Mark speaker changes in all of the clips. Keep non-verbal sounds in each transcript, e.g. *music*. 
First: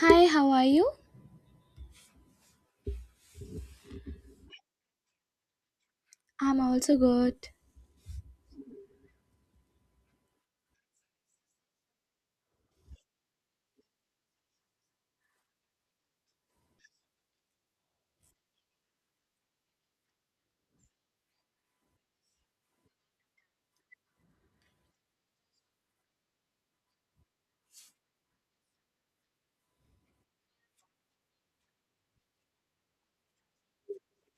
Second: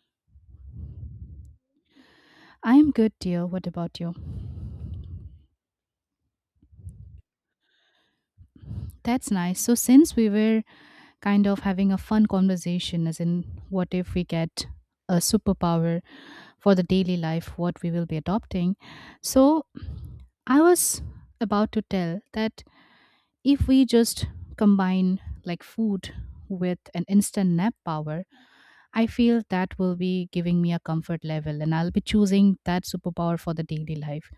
Speaker 1: Hi, how are you?
Speaker 2: I am good, dear. What about you?
Speaker 1: I'm also good.
Speaker 2: That's nice. So, since we were kind of having a fun conversation, as in, what if we get a superpower for the daily life, what we will be adopting? So, I was about to tell that if we just combine like food with an instant nap power, I feel that will be giving me a comfort level and I'll be choosing that superpower for the daily life.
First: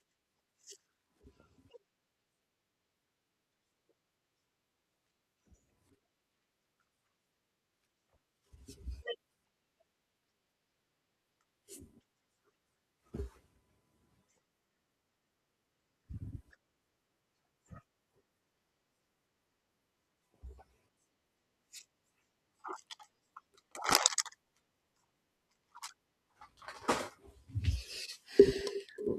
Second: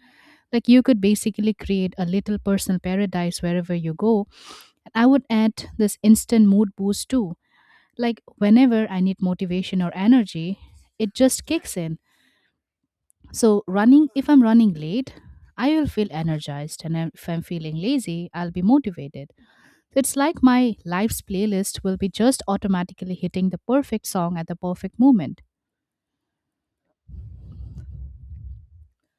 Speaker 2: Like you could basically create a little personal paradise wherever you go. And I would add this instant mood boost too. Like whenever I need motivation or energy, it just kicks in. So running if I'm running late, I will feel energized and if I'm feeling lazy, I'll be motivated. It's like my life's playlist will be just automatically hitting the perfect song at the perfect moment.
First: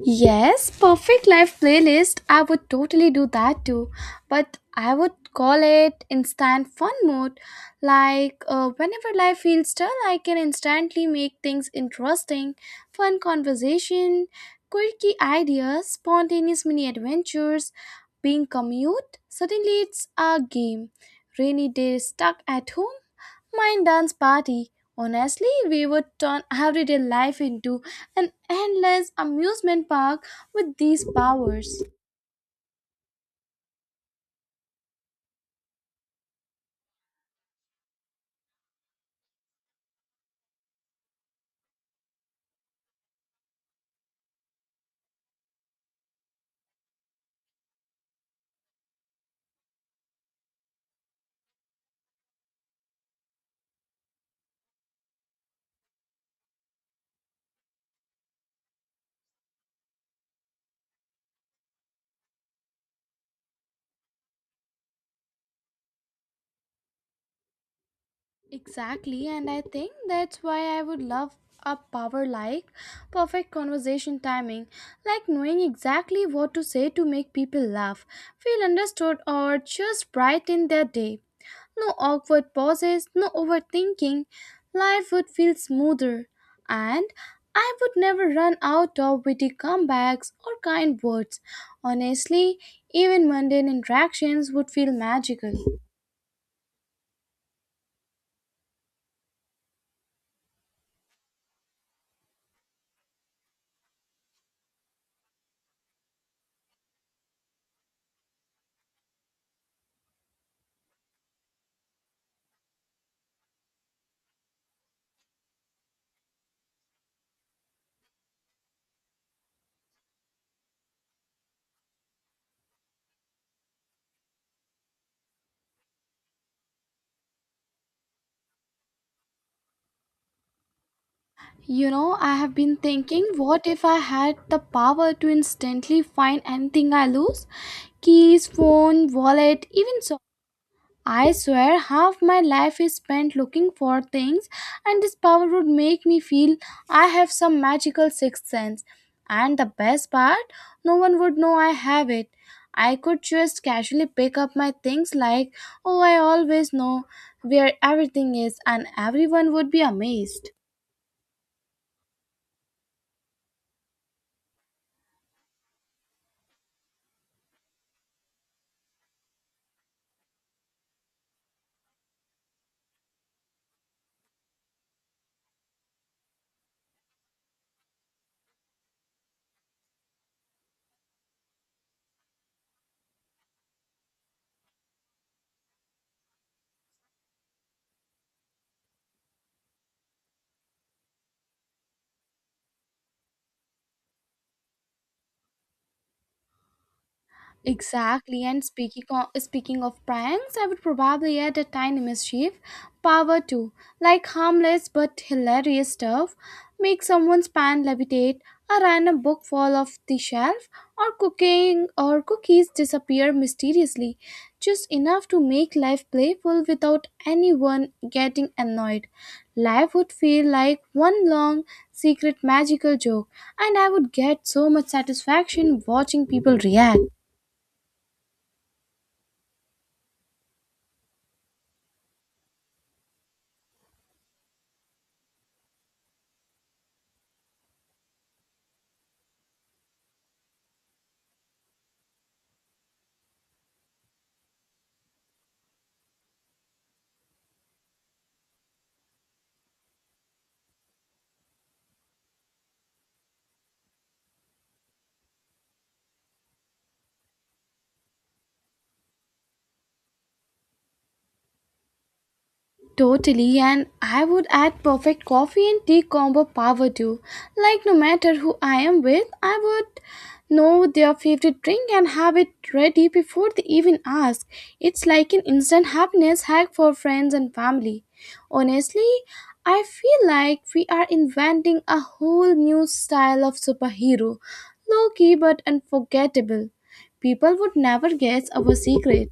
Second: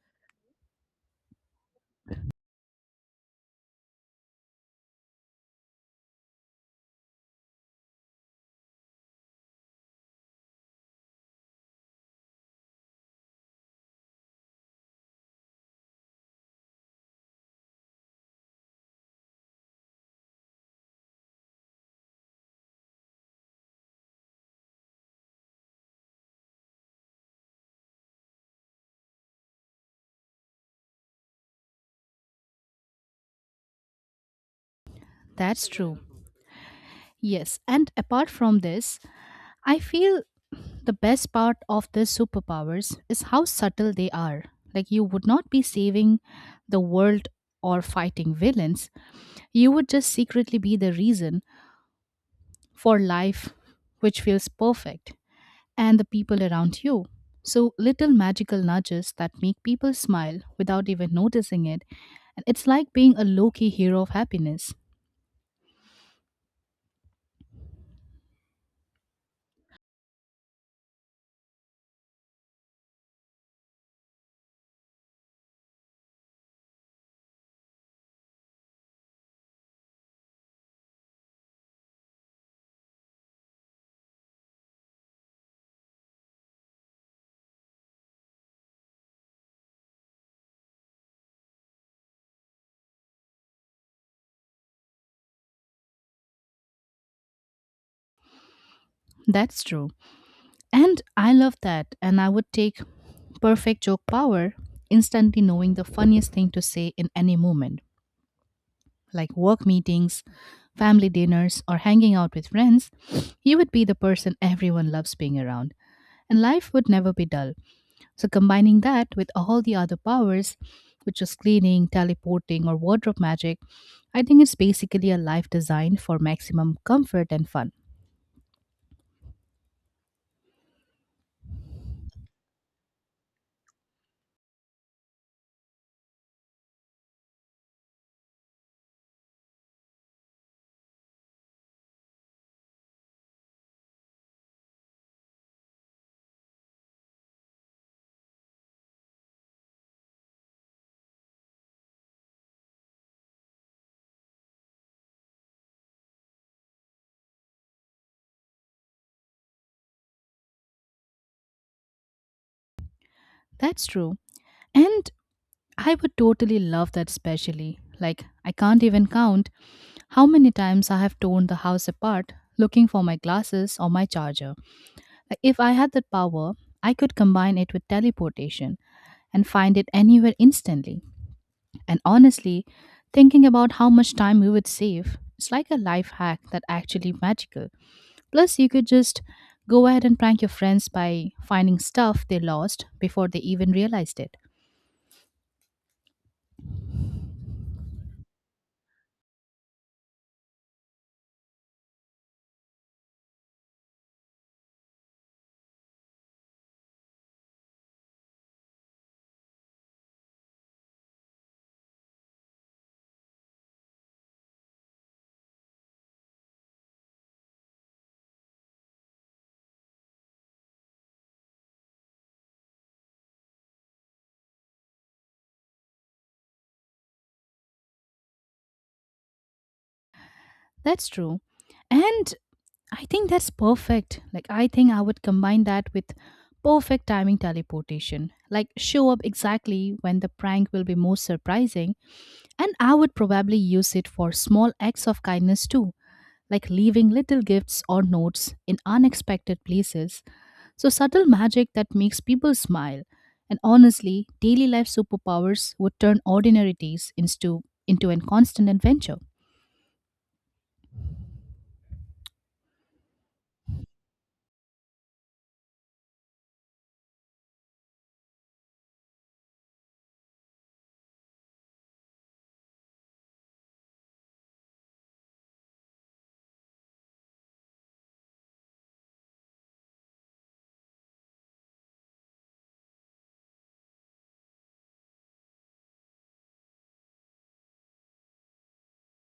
Speaker 1: Yes, perfect life playlist. I would totally do that too. But I would call it instant fun mode. Like, whenever life feels dull, I can instantly make things interesting, fun conversation, quirky ideas, spontaneous mini adventures, being commute. Suddenly, it's a game. Rainy day stuck at home. Mind dance party. Honestly, we would turn everyday life into an endless amusement park with these powers.
Speaker 2: That's true. Yes, and apart from this, I feel the best part of the superpowers is how subtle they are. Like, you would not be saving the world or fighting villains, you would just secretly be the reason for life which feels perfect. And the people around you. So, little magical nudges that make people smile without even noticing it. And it's like being a low key hero of happiness.
Speaker 1: Exactly, and I think that's why I would love a power like perfect conversation timing, like knowing exactly what to say to make people laugh, feel understood, or just brighten their day. No awkward pauses, no overthinking. Life would feel smoother, and I would never run out of witty comebacks or kind words. Honestly, even mundane interactions would feel magical.
Speaker 2: That's true. And I love that. And I would take perfect joke power, instantly knowing the funniest thing to say in any moment, like work meetings, family dinners, or hanging out with friends. You would be the person everyone loves being around and life would never be dull. So combining that with all the other powers, which is cleaning, teleporting, or wardrobe magic, I think it's basically a life designed for maximum comfort and fun.
Speaker 1: You know, I have been thinking what if I had the power to instantly find anything I lose? Keys, phone, wallet, even so. I swear half my life is spent looking for things, and this power would make me feel I have some magical sixth sense. And the best part, no one would know I have it. I could just casually pick up my things like, oh, I always know where everything is, and everyone would be amazed.
Speaker 2: That's true. And I would totally love that specially. Like, I can't even count how many times I have torn the house apart looking for my glasses or my charger. Like, if I had that power, I could combine it with teleportation and find it anywhere instantly. And honestly, thinking about how much time we would save, it's like a life hack that actually magical. Plus, you could just go ahead and prank your friends by finding stuff they lost before they even realized it.
Speaker 1: Exactly, and speaking of pranks, I would probably add a tiny mischief power too, like harmless but hilarious stuff. Make someone's pan levitate, a random book fall off the shelf, or cooking or cookies disappear mysteriously. Just enough to make life playful without anyone getting annoyed. Life would feel like one long secret magical joke, and I would get so much satisfaction watching people react.
Speaker 2: That's true. And I think that's perfect. Like, I think I would combine that with perfect timing teleportation. Like, show up exactly when the prank will be most surprising. And I would probably use it for small acts of kindness too, like leaving little gifts or notes in unexpected places. So, subtle magic that makes people smile. And honestly, daily life superpowers would turn ordinary days into a constant adventure.
Speaker 1: Totally, and I would add perfect coffee and tea combo power too. Like, no matter who I am with, I would know their favorite drink and have it ready before they even ask. It's like an instant happiness hack for friends and family. Honestly, I feel like we are inventing a whole new style of superhero. Low key but unforgettable. People would never guess our secret.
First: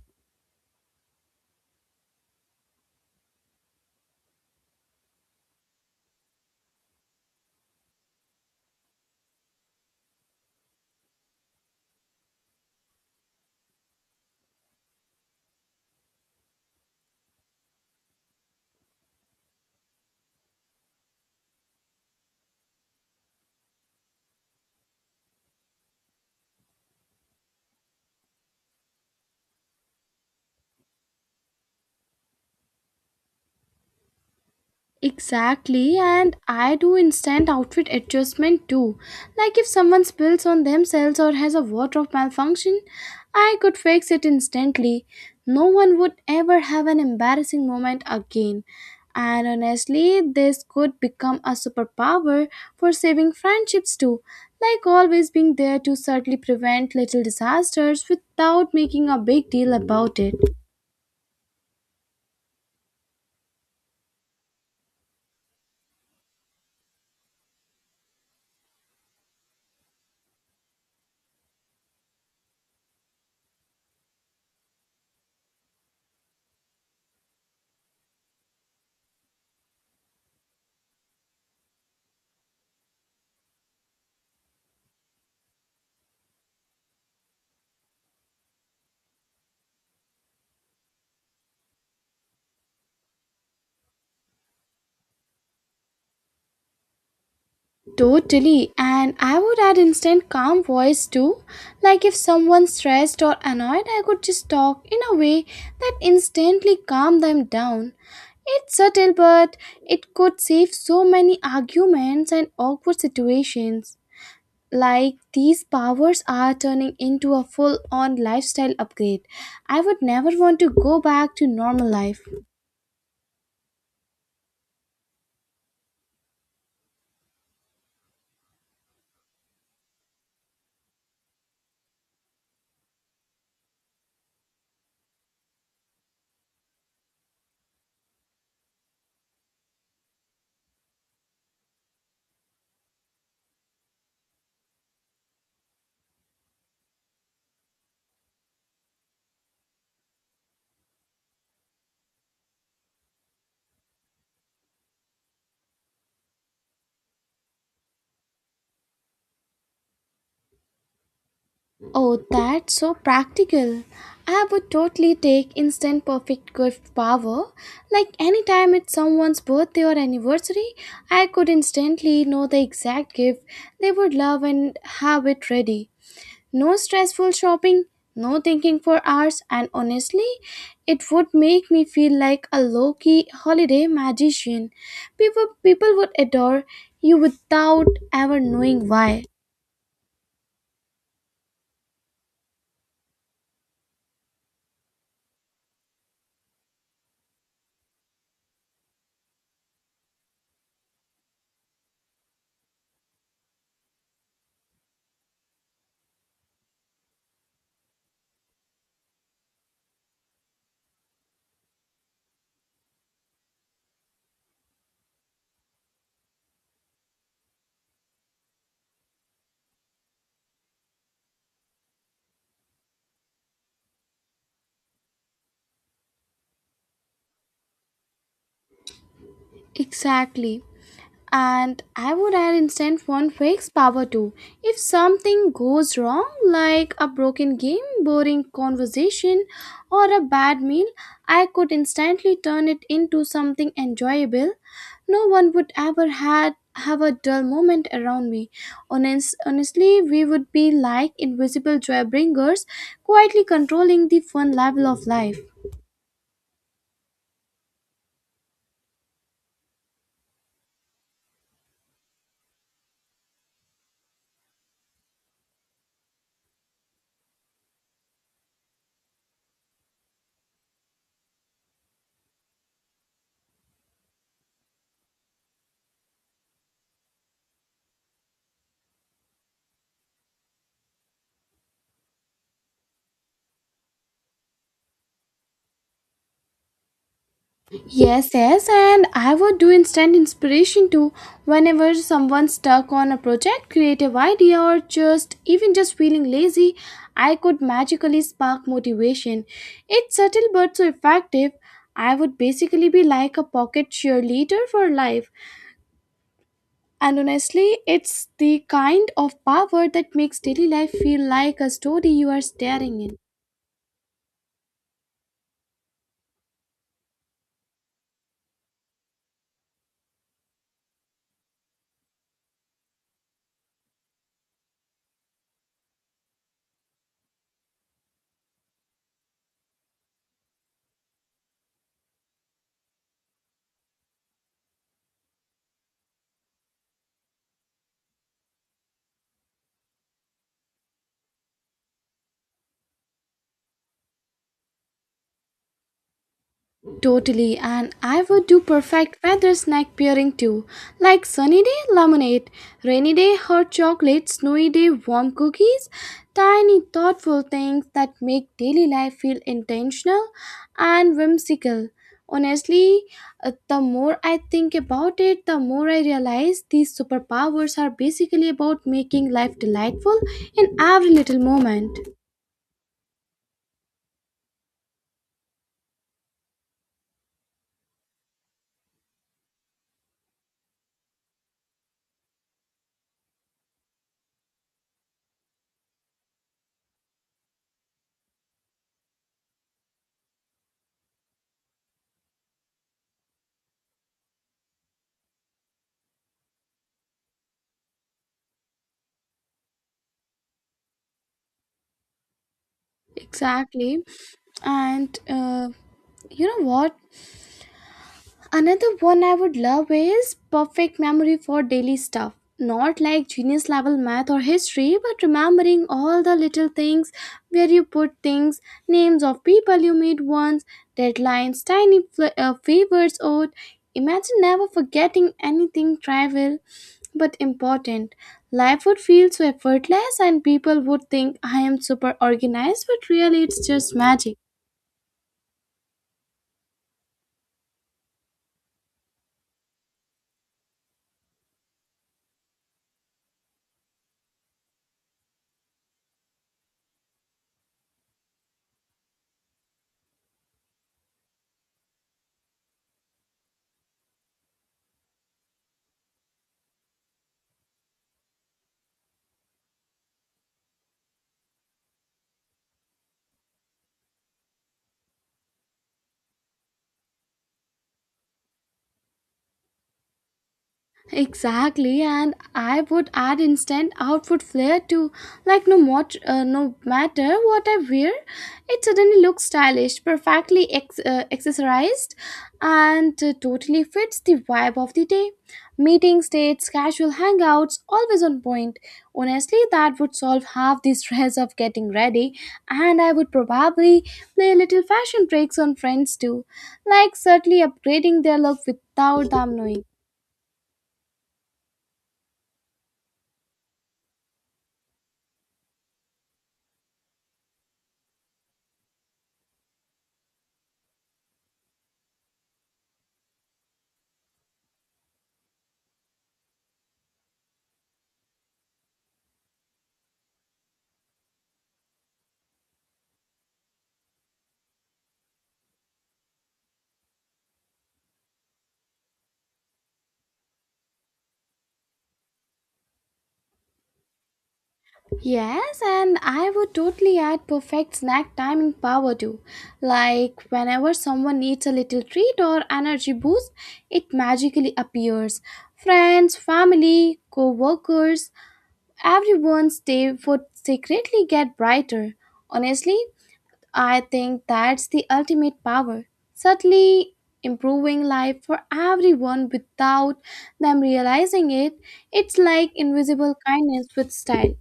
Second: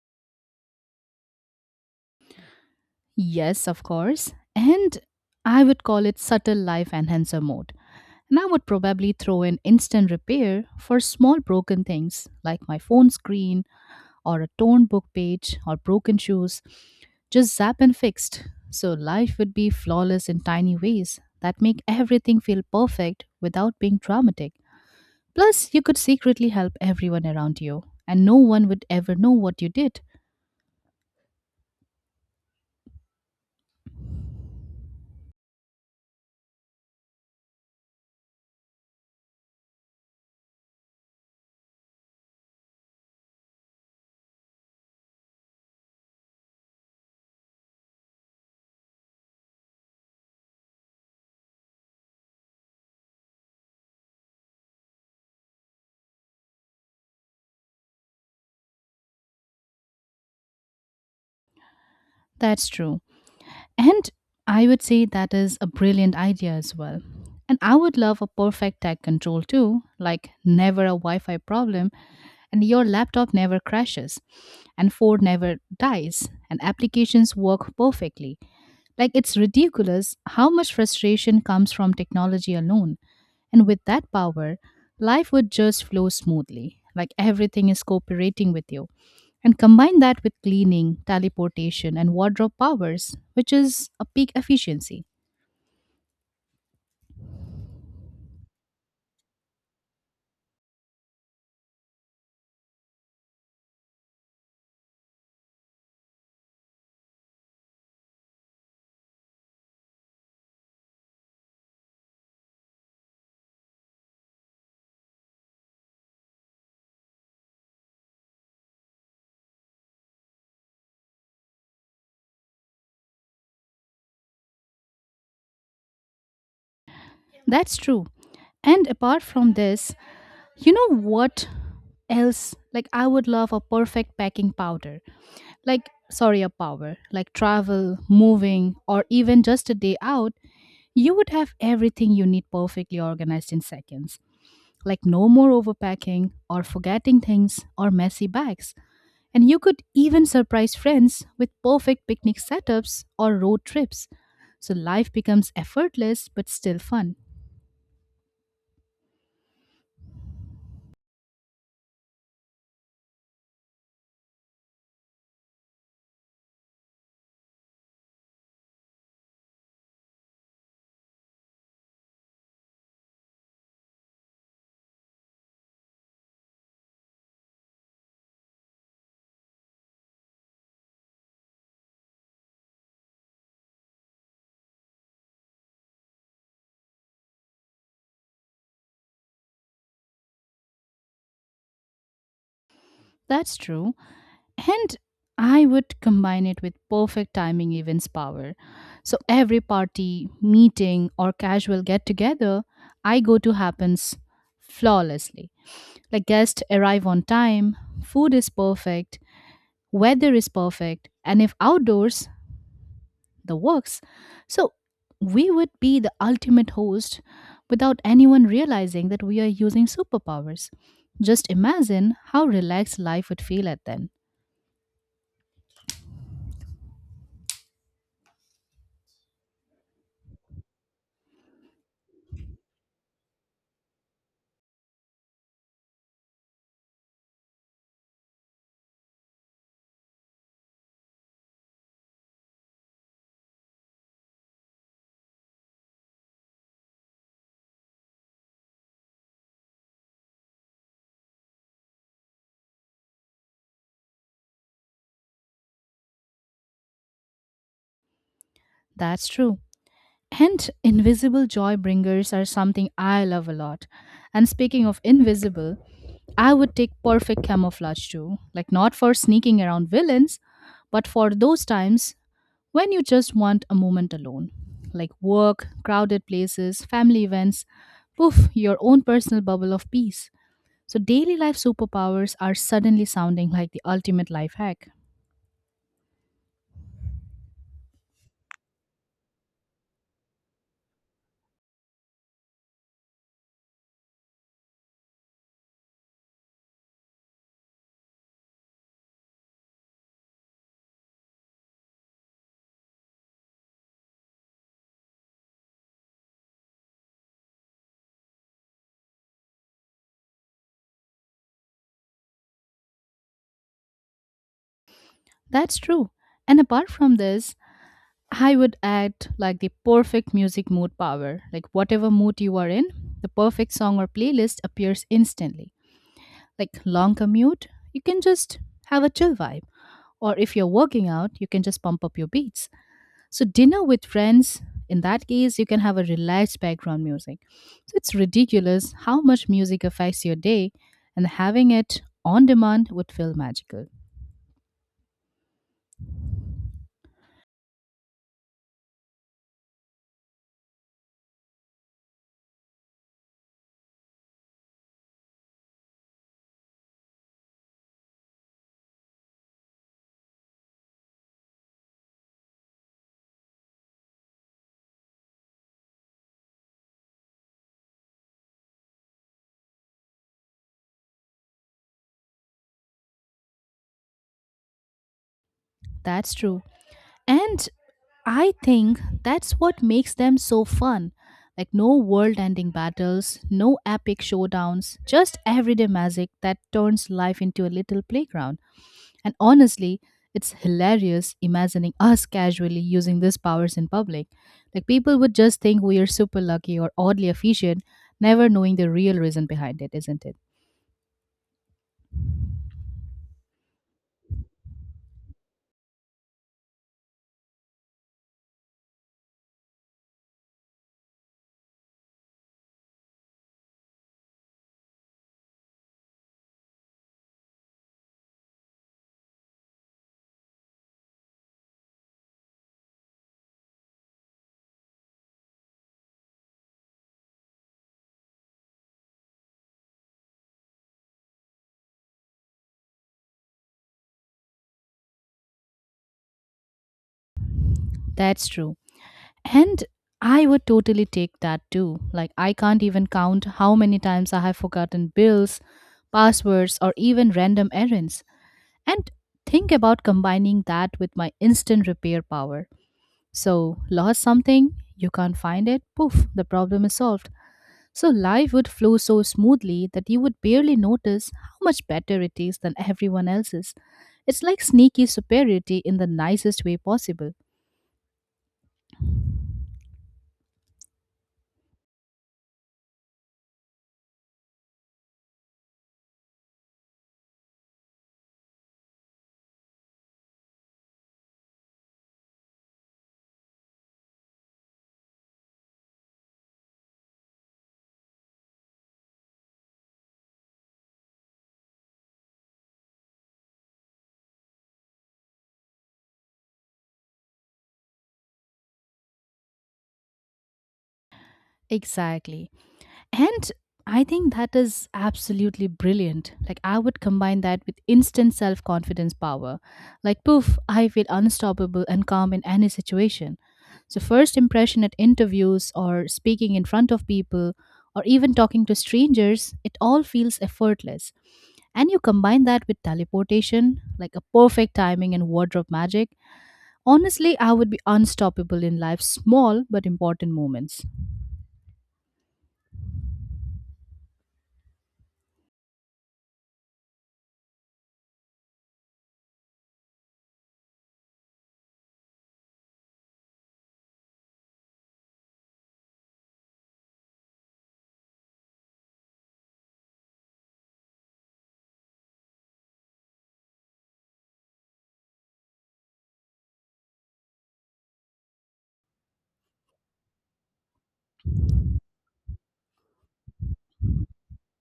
Speaker 2: Yes, of course. And I would call it subtle life enhancer mode. And I would probably throw in instant repair for small broken things like my phone screen or a torn book page or broken shoes, just zap and fixed. So life would be flawless in tiny ways that make everything feel perfect without being dramatic. Plus, you could secretly help everyone around you, and no one would ever know what you did.
Speaker 1: Exactly, and I do instant outfit adjustment too. Like if someone spills on themselves or has a wardrobe malfunction, I could fix it instantly. No one would ever have an embarrassing moment again. And honestly, this could become a superpower for saving friendships too. Like always being there to subtly prevent little disasters without making a big deal about it.
Speaker 2: That's true. And I would say that is a brilliant idea as well. And I would love a perfect tech control too, like never a Wi Fi problem, and your laptop never crashes, and Ford never dies, and applications work perfectly. Like, it's ridiculous how much frustration comes from technology alone. And with that power, life would just flow smoothly, like everything is cooperating with you. And combine that with cleaning, teleportation, and wardrobe powers, which is a peak efficiency.
Speaker 1: Totally, and I would add instant calm voice too. Like if someone's stressed or annoyed, I could just talk in a way that instantly calmed them down. It's subtle, but it could save so many arguments and awkward situations. Like these powers are turning into a full on lifestyle upgrade. I would never want to go back to normal life.
Speaker 2: That's true. And apart from this, you know what else? Like, I would love a perfect packing powder. Like, sorry, a power. Like, travel, moving, or even just a day out. You would have everything you need perfectly organized in seconds, like no more overpacking or forgetting things or messy bags. And you could even surprise friends with perfect picnic setups or road trips. So life becomes effortless but still fun.
Speaker 1: Oh, that's so practical. I would totally take instant perfect gift power. Like anytime it's someone's birthday or anniversary, I could instantly know the exact gift they would love and have it ready. No stressful shopping, no thinking for hours, and honestly, it would make me feel like a low key holiday magician. People would adore you without ever knowing why.
Speaker 2: That's true. And I would combine it with perfect timing events power. So every party, meeting, or casual get together I go to happens flawlessly. Like guests arrive on time, food is perfect, weather is perfect, and if outdoors, the works. So we would be the ultimate host without anyone realizing that we are using superpowers. Just imagine how relaxed life would feel at then.
Speaker 1: Exactly. And I would add instant phone fix power too. If something goes wrong, like a broken game, boring conversation, or a bad meal, I could instantly turn it into something enjoyable. No one would ever had have a dull moment around me. Honestly, we would be like invisible joy bringers, quietly controlling the fun level of life.
Speaker 2: That's true. And invisible joy bringers are something I love a lot. And speaking of invisible, I would take perfect camouflage too. Like, not for sneaking around villains, but for those times when you just want a moment alone, like work, crowded places, family events, poof, your own personal bubble of peace. So, daily life superpowers are suddenly sounding like the ultimate life hack.
Speaker 1: Yes, yes, and I would do instant inspiration too. Whenever someone's stuck on a project, creative idea, or just even just feeling lazy, I could magically spark motivation. It's subtle but so effective. I would basically be like a pocket cheerleader for life. And honestly, it's the kind of power that makes daily life feel like a story you are staring in.
Speaker 2: That's true. And apart from this, I would add like the perfect music mood power. Like, whatever mood you are in, the perfect song or playlist appears instantly. Like, long commute, you can just have a chill vibe. Or if you're working out, you can just pump up your beats. So, dinner with friends, in that case, you can have a relaxed background music. So, it's ridiculous how much music affects your day, and having it on demand would feel magical.
Speaker 1: Totally, and I would do perfect weather snack pairing too, like sunny day lemonade, rainy day hot chocolate, snowy day warm cookies, tiny thoughtful things that make daily life feel intentional and whimsical. Honestly, the more I think about it, the more I realize these superpowers are basically about making life delightful in every little moment.
Speaker 2: That's true. And I think that's what makes them so fun. Like, no world ending battles, no epic showdowns, just everyday magic that turns life into a little playground. And honestly, it's hilarious imagining us casually using these powers in public. Like people would just think we are super lucky or oddly efficient, never knowing the real reason behind it, isn't it?
Speaker 1: Exactly, and you know what? Another one I would love is perfect memory for daily stuff. Not like genius level math or history, but remembering all the little things where you put things, names of people you meet once, deadlines, tiny favors owed. Imagine never forgetting anything trivial but important. Life would feel so effortless, and people would think I am super organized, but really it's just magic.
Speaker 2: That's true. And I would totally take that too. Like I can't even count how many times I have forgotten bills, passwords, or even random errands. And think about combining that with my instant repair power. So, lost something, you can't find it, poof, the problem is solved. So life would flow so smoothly that you would barely notice how much better it is than everyone else's. It's like sneaky superiority in the nicest way possible.
Speaker 1: Exactly, and I would add instant outfit flair to like no more, no matter what I wear, it suddenly looks stylish, perfectly accessorized, and totally fits the vibe of the day. Meetings, dates, casual hangouts, always on point. Honestly, that would solve half the *laughs* stress of getting ready, and I would probably play little fashion tricks on friends too, like subtly upgrading their look without them knowing.
Speaker 2: Exactly. And I think that is absolutely brilliant. Like, I would combine that with instant self confidence power. Like, poof, I feel unstoppable and calm in any situation. So, first impression at interviews or speaking in front of people or even talking to strangers, it all feels effortless. And you combine that with teleportation, like a perfect timing and wardrobe magic, honestly, I would be unstoppable in life's small but important moments.
Speaker 1: Yes, and I would totally add perfect snack timing power too. Like whenever someone needs a little treat or energy boost, it magically appears. Friends, family, co-workers, everyone's day would secretly get brighter. Honestly, I think that's the ultimate power. Subtly improving life for everyone without them realizing it. It's like invisible kindness with style.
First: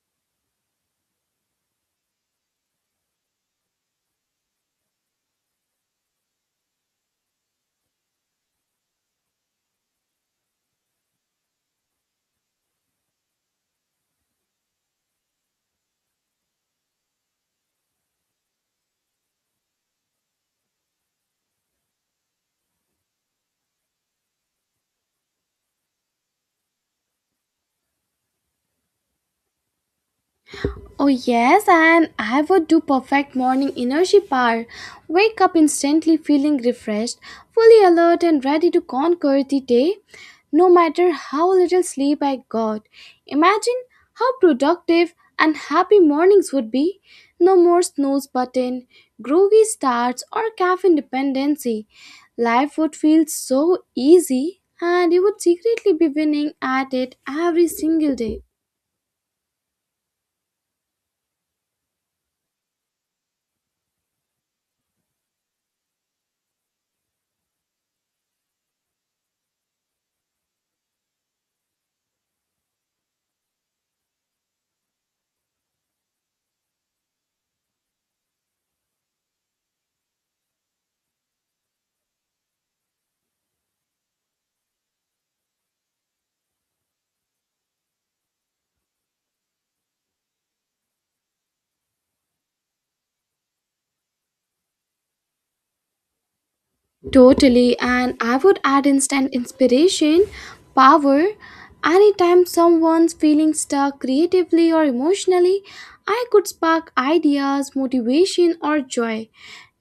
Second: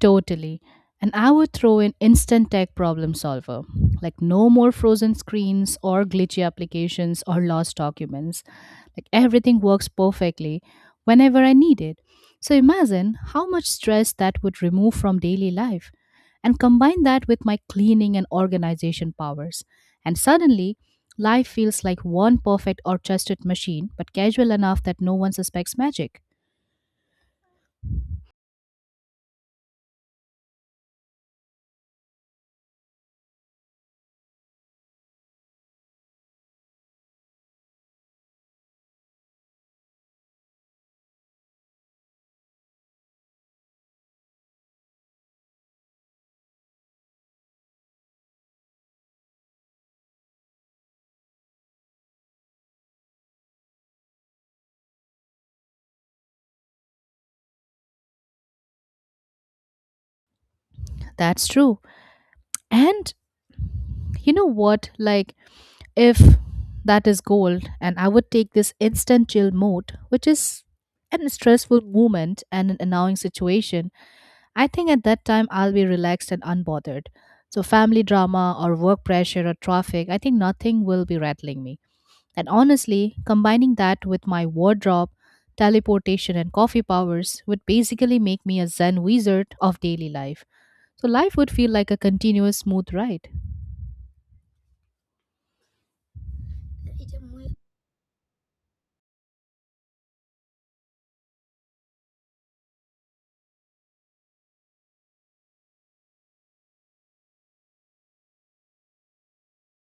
Speaker 2: Totally. And I would throw in instant tech problem solver, like no more frozen screens or glitchy applications or lost documents. Like everything works perfectly whenever I need it. So imagine how much stress that would remove from daily life. And combine that with my cleaning and organization powers. And suddenly, life feels like one perfect orchestrated machine, but casual enough that no one suspects magic.
Speaker 1: Oh, yes, and I would do perfect morning energy bar. Wake up instantly feeling refreshed, fully alert, and ready to conquer the day, no matter how little sleep I got. Imagine how productive and happy mornings would be. No more snooze button, groggy starts, or caffeine dependency. Life would feel so easy, and you would secretly be winning at it every single day.
Speaker 2: That's true. And you know what? Like, if that is gold and I would take this instant chill mode, which is an stressful moment and an annoying situation. I think at that time I'll be relaxed and unbothered. So family drama or work pressure or traffic, I think nothing will be rattling me. And honestly, combining that with my wardrobe, teleportation and coffee powers would basically make me a zen wizard of daily life. So life would feel like a continuous smooth ride.
Speaker 1: Totally, and I would add instant inspiration, power. Anytime someone's feeling stuck creatively or emotionally, I could spark ideas, motivation, or joy.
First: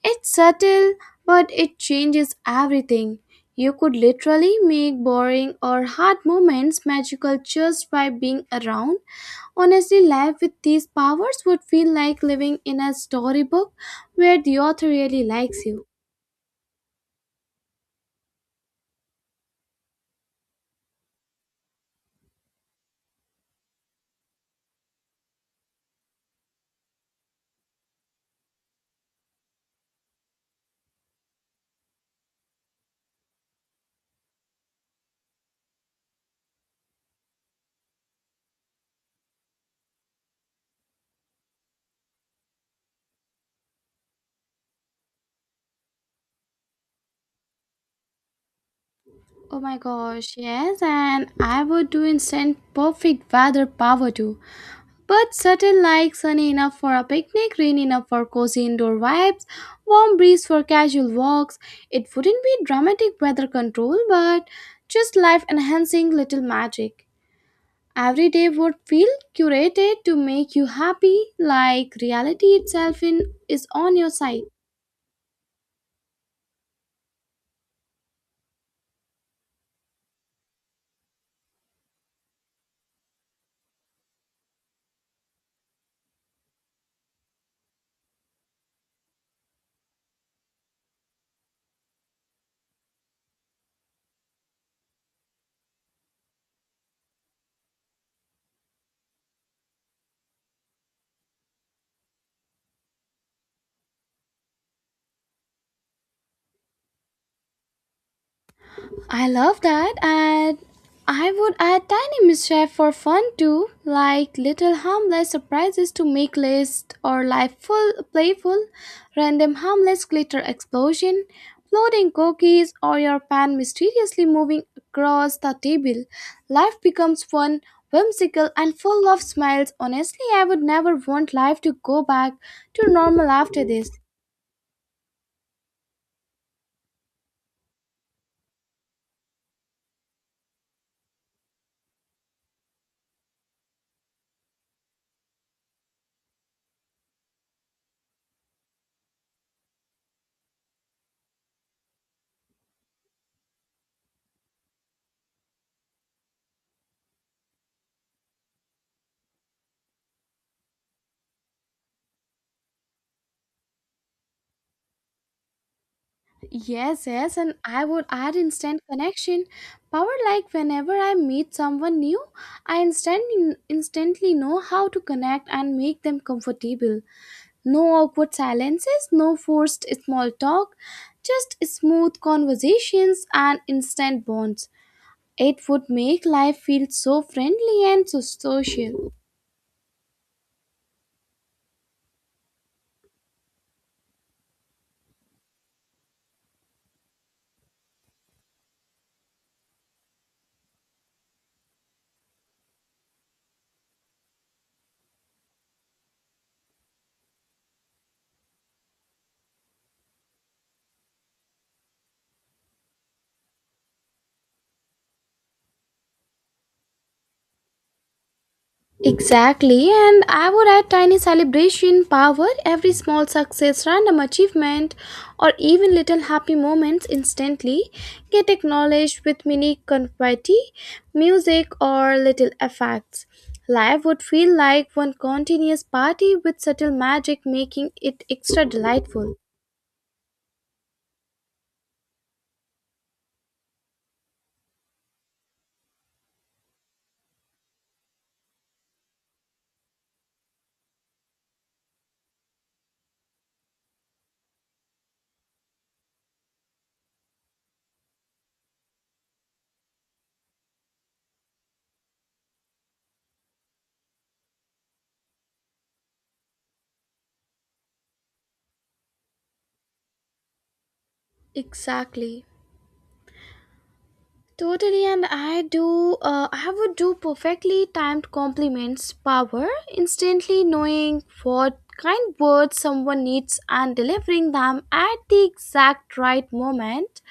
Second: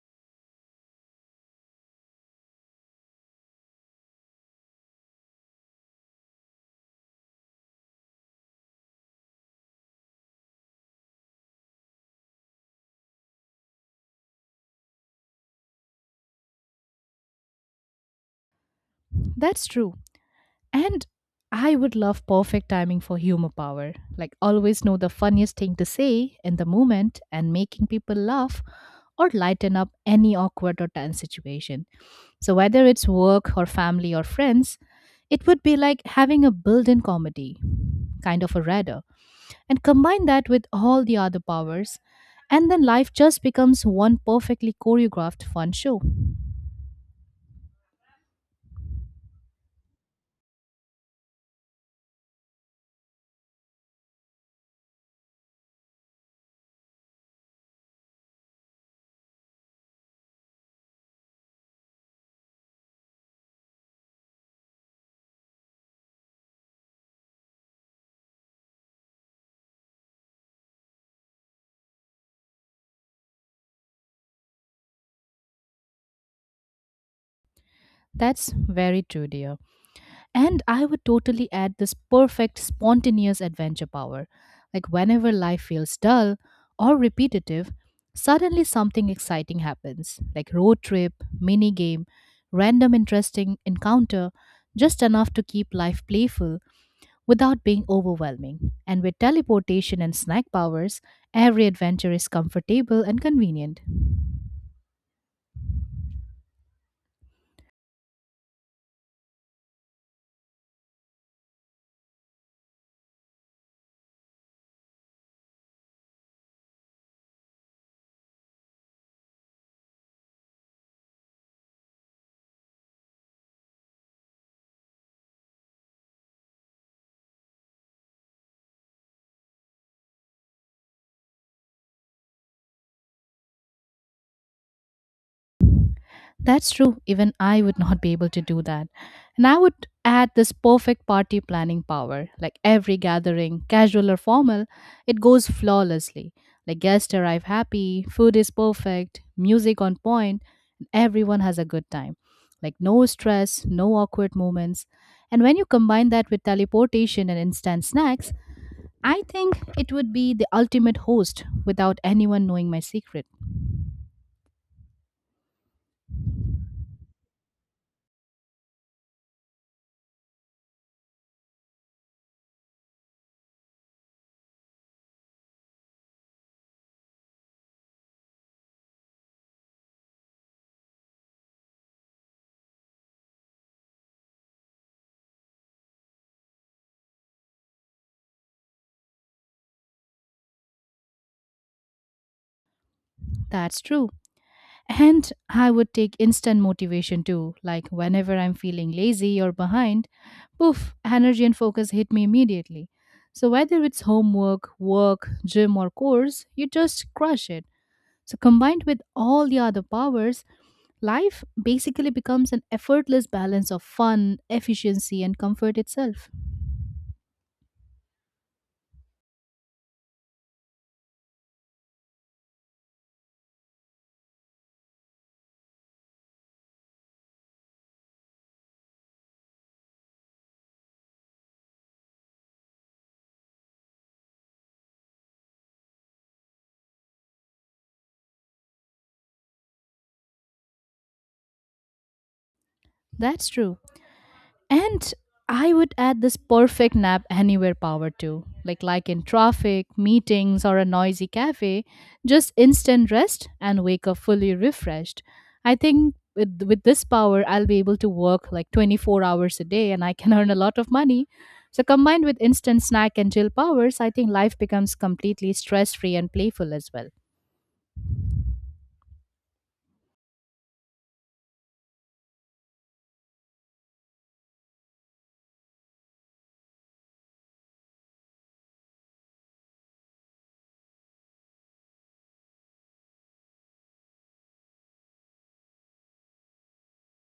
Speaker 1: It's subtle, but it changes everything. You could literally make boring or hard moments magical just by being around. Honestly, life with these powers would feel like living in a storybook where the author really likes you.
Speaker 2: That's true. And I would love perfect timing for humor power. Like, always know the funniest thing to say in the moment and making people laugh or lighten up any awkward or tense situation. So, whether it's work or family or friends, it would be like having a built in comedy, kind of a radar. And combine that with all the other powers, and then life just becomes one perfectly choreographed fun show.
Speaker 1: Oh my gosh, yes, and I would do instant perfect weather power too. But certain like sunny enough for a picnic, rain enough for cozy indoor vibes, warm breeze for casual walks. It wouldn't be dramatic weather control, but just life enhancing little magic. Every day would feel curated to make you happy, like reality itself in, is on your side.
Speaker 2: That's very true, dear. And I would totally add this perfect spontaneous adventure power. Like whenever life feels dull or repetitive, suddenly something exciting happens, like road trip, mini game, random interesting encounter, just enough to keep life playful without being overwhelming. And with teleportation and snack powers, every adventure is comfortable and convenient.
Speaker 1: I love that. And I would add tiny mischief for fun too, like little harmless surprises to make list or life full playful, random harmless glitter explosion, floating cookies, or your pan mysteriously moving across the table. Life becomes fun, whimsical, and full of smiles. Honestly, I would never want life to go back to normal after this.
Speaker 2: That's true. Even I would not be able to do that. And I would add this perfect party planning power. Like every gathering, casual or formal, it goes flawlessly. Like guests arrive happy, food is perfect, music on point, and everyone has a good time. Like no stress, no awkward moments. And when you combine that with teleportation and instant snacks, I think it would be the ultimate host without anyone knowing my secret.
Speaker 1: Yes, yes, and I would add instant connection power. Like whenever I meet someone new, I instantly know how to connect and make them comfortable. No awkward silences, no forced small talk, just smooth conversations and instant bonds. It would make life feel so friendly and so social.
Speaker 2: That's true. And I would take instant motivation too, like whenever I'm feeling lazy or behind, poof, energy and focus hit me immediately. So whether it's homework, work, gym or course, you just crush it. So combined with all the other powers, life basically becomes an effortless balance of fun, efficiency and comfort itself.
Speaker 1: Exactly, and I would add tiny celebration, power, every small success, random achievement, or even little happy moments instantly get acknowledged with mini confetti, music, or little effects. Life would feel like one continuous party with subtle magic making it extra delightful.
Speaker 2: That's true. And I would add this perfect nap anywhere power too, like in traffic, meetings, or a noisy cafe, just instant rest and wake up fully refreshed. I think with this power, I'll be able to work like 24 hours a day, and I can *laughs* earn a lot of money. So combined with instant snack and chill powers, I think life becomes completely stress free and playful as well.
Speaker 1: Exactly. Totally, and I would do perfectly timed compliments, power, instantly knowing what kind words someone needs and delivering them at the exact right moment.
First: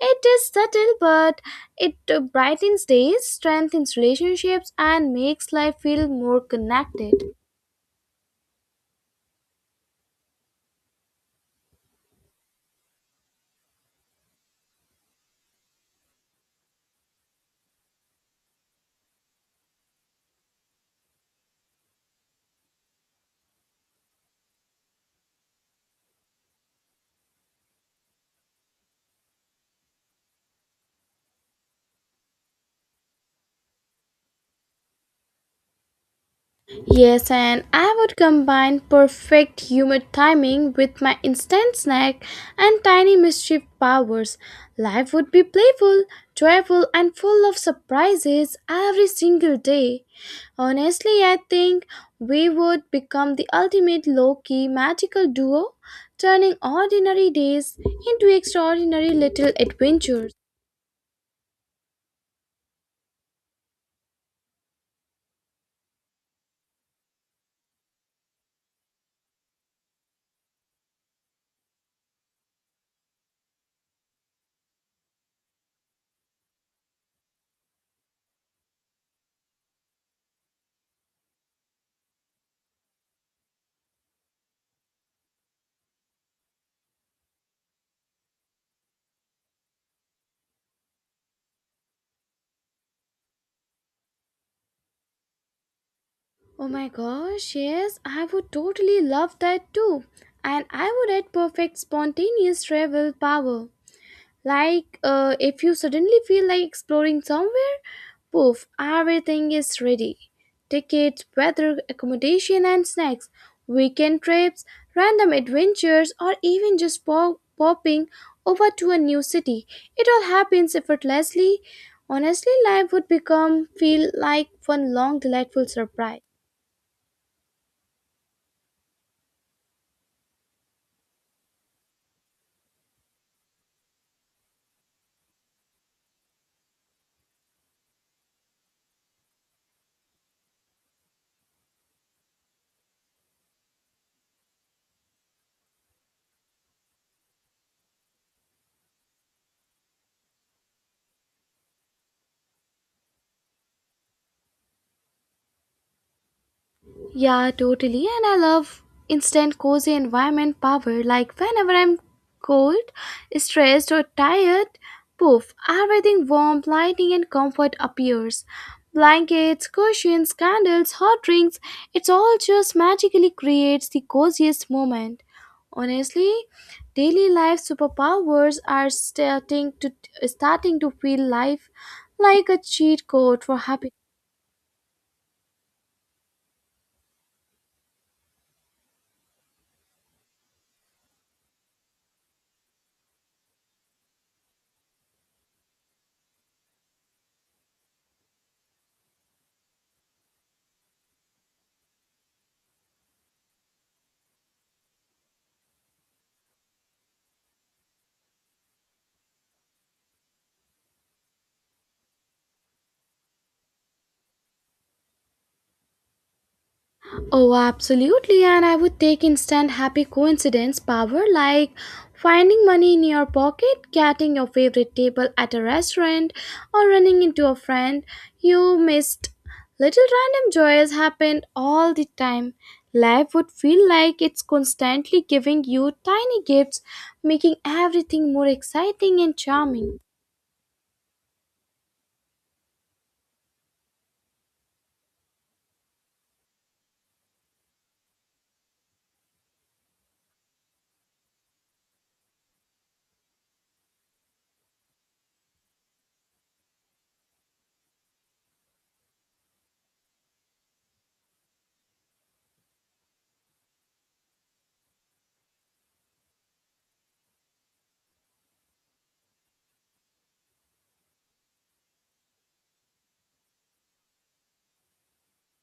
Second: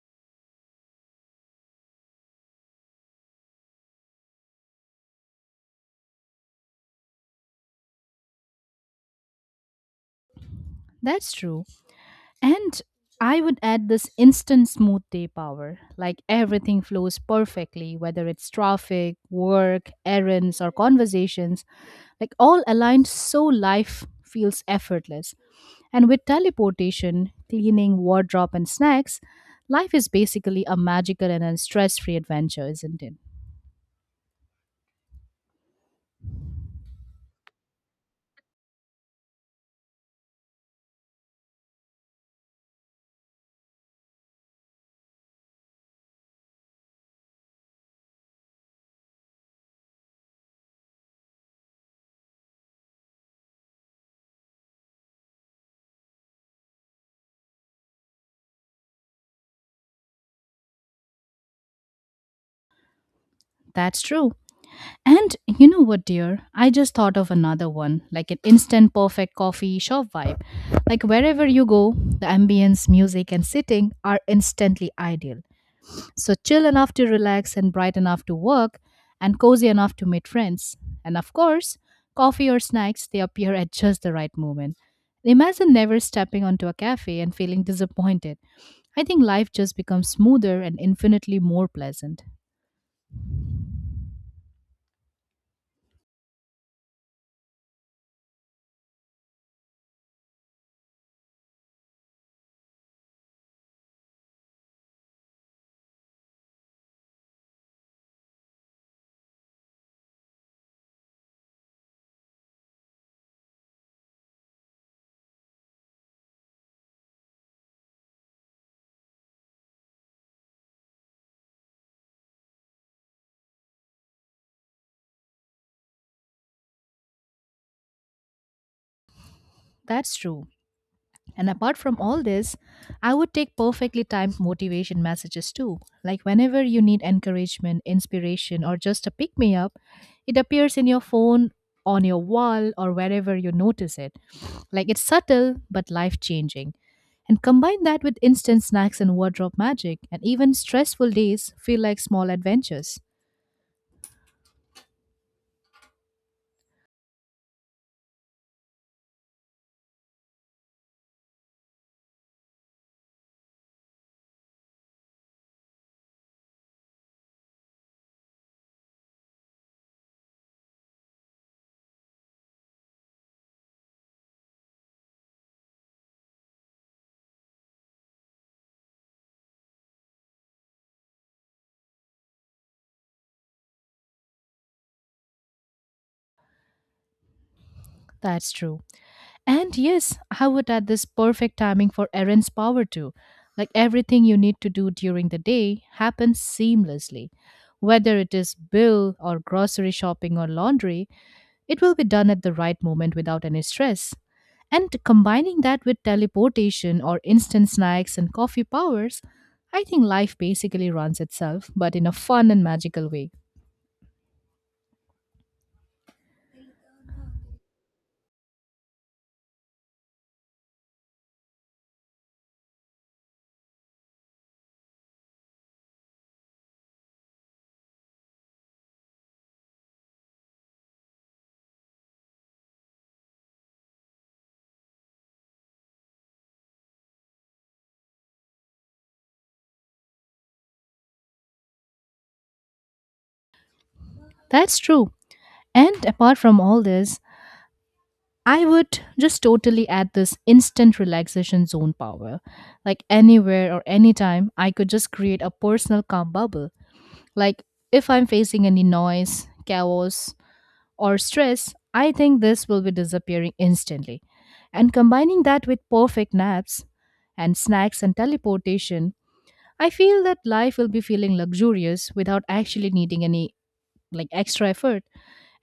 Speaker 1: It is subtle, but it brightens days, strengthens relationships, and makes life feel more connected.
Speaker 2: That's true. And I would add this instant smooth day power. Like everything flows perfectly, whether it's traffic, work, errands, or conversations, like all aligned so life feels effortless. And with teleportation, cleaning, wardrobe, and snacks, life is basically a magical and a stress free adventure, isn't it?
Speaker 1: Yes, and I would combine perfect humor timing with my instant snack and tiny mischief powers. Life would be playful, joyful, and full of surprises every single day. Honestly, I think we would become the ultimate low key magical duo, turning ordinary days into extraordinary little adventures.
Speaker 2: That's true. And you know what, dear? I just thought of another one, like an instant perfect coffee shop vibe. Like wherever you go, the ambience, music, and sitting are instantly ideal. So chill enough to relax and bright enough to work and cozy enough to meet friends. And of course, coffee or snacks, they appear at just the right moment. Imagine never stepping onto a cafe and feeling disappointed. I think life just becomes smoother and infinitely more pleasant.
Speaker 1: Oh my gosh, yes, I would totally love that too. And I would add perfect spontaneous travel power. Like, if you suddenly feel like exploring somewhere, poof, everything is ready. Tickets, weather, accommodation, and snacks, weekend trips, random adventures, or even just popping over to a new city. It all happens effortlessly. Honestly, life would become feel like one long, delightful surprise.
Speaker 2: That's true. And apart from all this, I would take perfectly timed motivation messages too. Like whenever you need encouragement, inspiration, or just a pick me up, it appears in your phone, on your wall, or wherever you notice it. Like it's subtle but life changing. And combine that with instant snacks and wardrobe magic, and even stressful days feel like small adventures.
Speaker 1: Yeah, totally. And I love instant cozy environment power. Like whenever I'm cold, stressed, or tired, poof, everything warm, lighting, and comfort appears. Blankets, cushions, candles, hot drinks, it's all just magically creates the coziest moment. Honestly, daily life superpowers are starting to feel life like a cheat code for happiness.
Speaker 2: That's true. And yes, how would add this perfect timing for Erin's power too? Like everything you need to do during the day happens seamlessly. Whether it is bill or grocery shopping or laundry, it will be done at the right moment without any stress. And combining that with teleportation or instant snacks and coffee powers, I think life basically runs itself, but in a fun and magical way.
Speaker 1: Oh, absolutely. And I would take instant happy coincidence power like finding money in your pocket, getting your favorite table at a restaurant, or running into a friend you missed. Little random joys happen all the time. Life would feel like it's constantly giving you tiny gifts, making everything more exciting and charming.
Speaker 2: That's true. And apart from all this, I would just totally add this instant relaxation zone power. Like anywhere or anytime, I could just create a personal calm bubble. Like if I'm facing any noise, chaos, or stress, I think this will be disappearing instantly. And combining that with perfect naps and snacks and teleportation, I feel that life will be feeling luxurious without actually needing any like extra effort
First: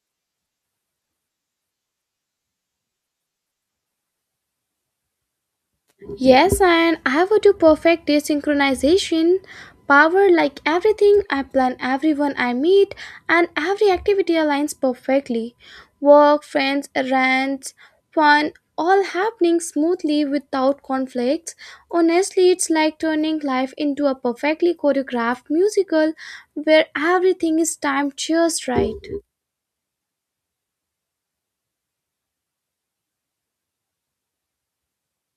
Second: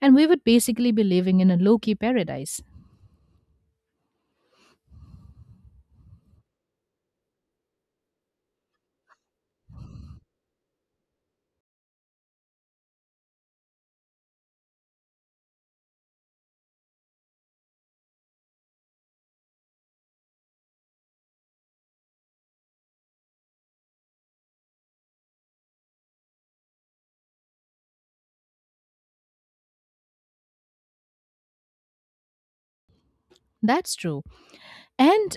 Speaker 2: and we would basically be living in a low-key paradise.
Speaker 1: Yes, and I have to perfect desynchronization power like everything I plan, everyone I meet, and every activity aligns perfectly. Work, friends, errands, fun, all happening smoothly without conflicts. Honestly, it's like turning life into a perfectly choreographed musical where everything is timed just right.
Speaker 2: That's true. And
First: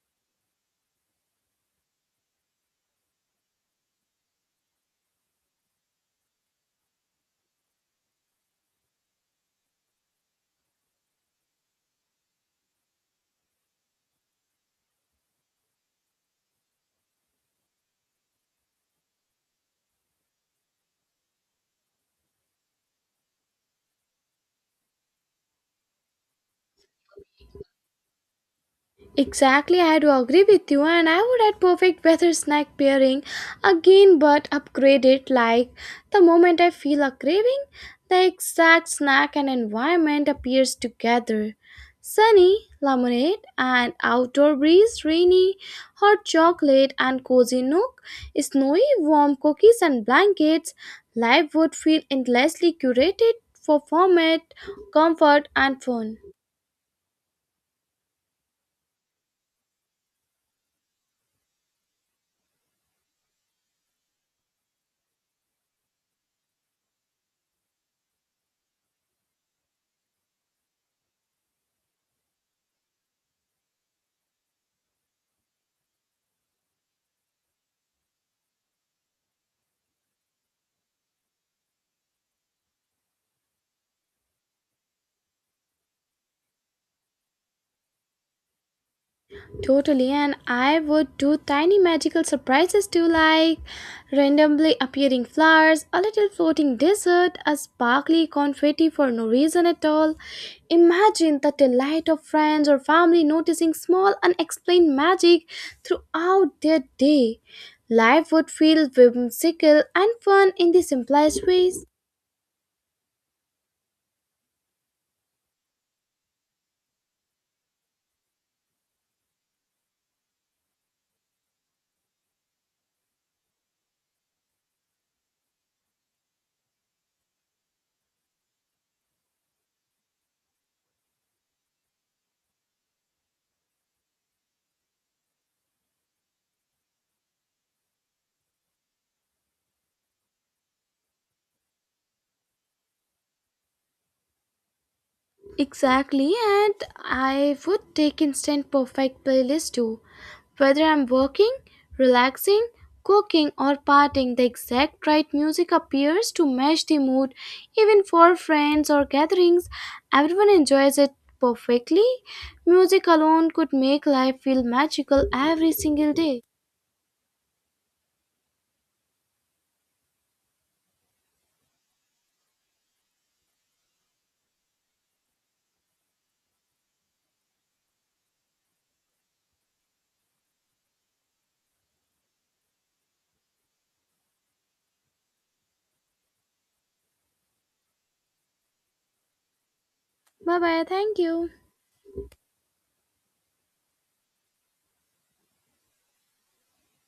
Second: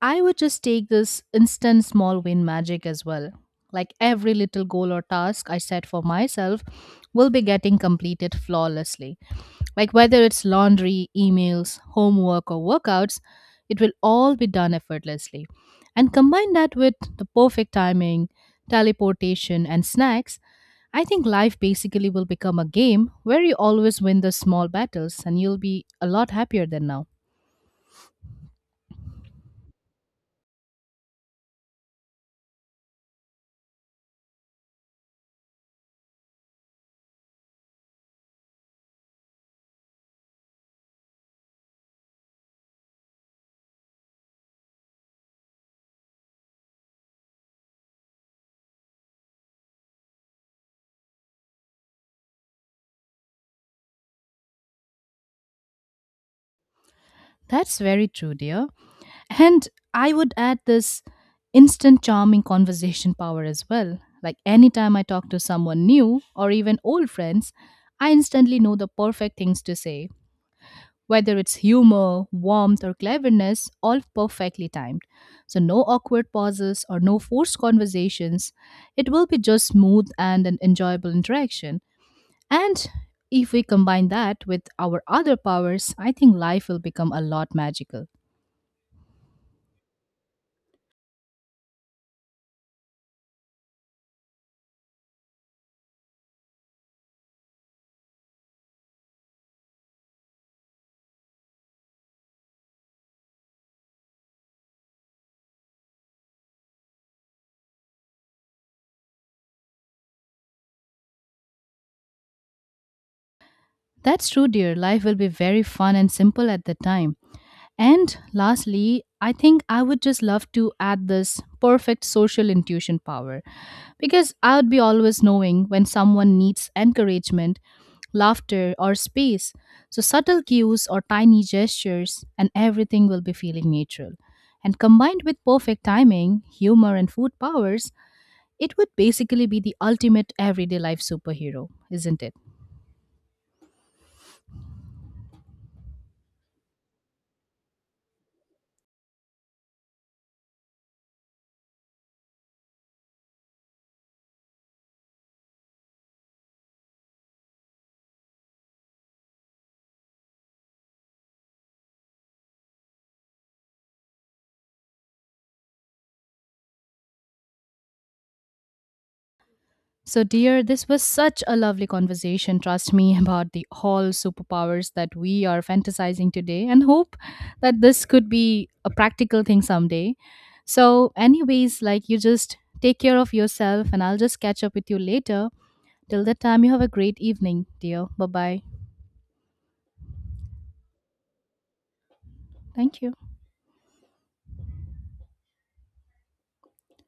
Speaker 2: I would just take this instant small win magic as well. Like every little goal or task I set for myself will be getting completed flawlessly. Like whether it's laundry, emails, homework, or workouts, it will all be done effortlessly. And combine that with the perfect timing, teleportation, and snacks, I think life basically will become a game where you always win the small battles and you'll be a lot happier than now.
Speaker 1: Exactly, I do agree with you, and I would add perfect weather snack pairing again, but upgrade it like the moment I feel a craving, the exact snack and environment appears together. Sunny, lemonade, and outdoor breeze, rainy, hot chocolate, and cozy nook, snowy, warm cookies and blankets, life would feel endlessly curated for format, comfort, and fun.
Speaker 2: That's very true, dear. And I would add this instant charming conversation power as well. Like anytime I talk to someone new or even old friends, I instantly know the perfect things to say, whether it's humor, warmth, or cleverness, all perfectly timed. So, no awkward pauses or no forced conversations. It will be just smooth and an enjoyable interaction. And if we combine that with our other powers, I think life will become a lot magical.
Speaker 1: Totally, and I would do tiny magical surprises too, like randomly appearing flowers, a little floating dessert, a sparkly confetti for no reason at all. Imagine the delight of friends or family noticing small unexplained magic throughout their day. Life would feel whimsical and fun in the simplest ways.
Speaker 2: That's true, dear. Life will be very fun and simple at the time. And lastly, I think I would just love to add this perfect social intuition power because I would be always knowing when someone needs encouragement, laughter, or space. So, subtle cues or tiny gestures, and everything will be feeling natural. And combined with perfect timing, humor, and food powers, it would basically be the ultimate everyday life superhero, isn't it?
Speaker 1: Exactly, and I would take instant perfect playlist too. Whether I'm working, relaxing, cooking, or partying, the exact right music appears to match the mood. Even for friends or gatherings, everyone enjoys it perfectly. Music alone could make life feel magical every single day.
Speaker 2: So, dear, this was such a lovely conversation, trust me, about the all superpowers that we are fantasizing today and hope that this could be a practical thing someday. So, anyways, like you just take care of yourself and I'll just catch up with you later. Till that time, you have a great evening, dear. Bye bye.
Speaker 1: Bye bye, thank you.
Speaker 2: Thank you.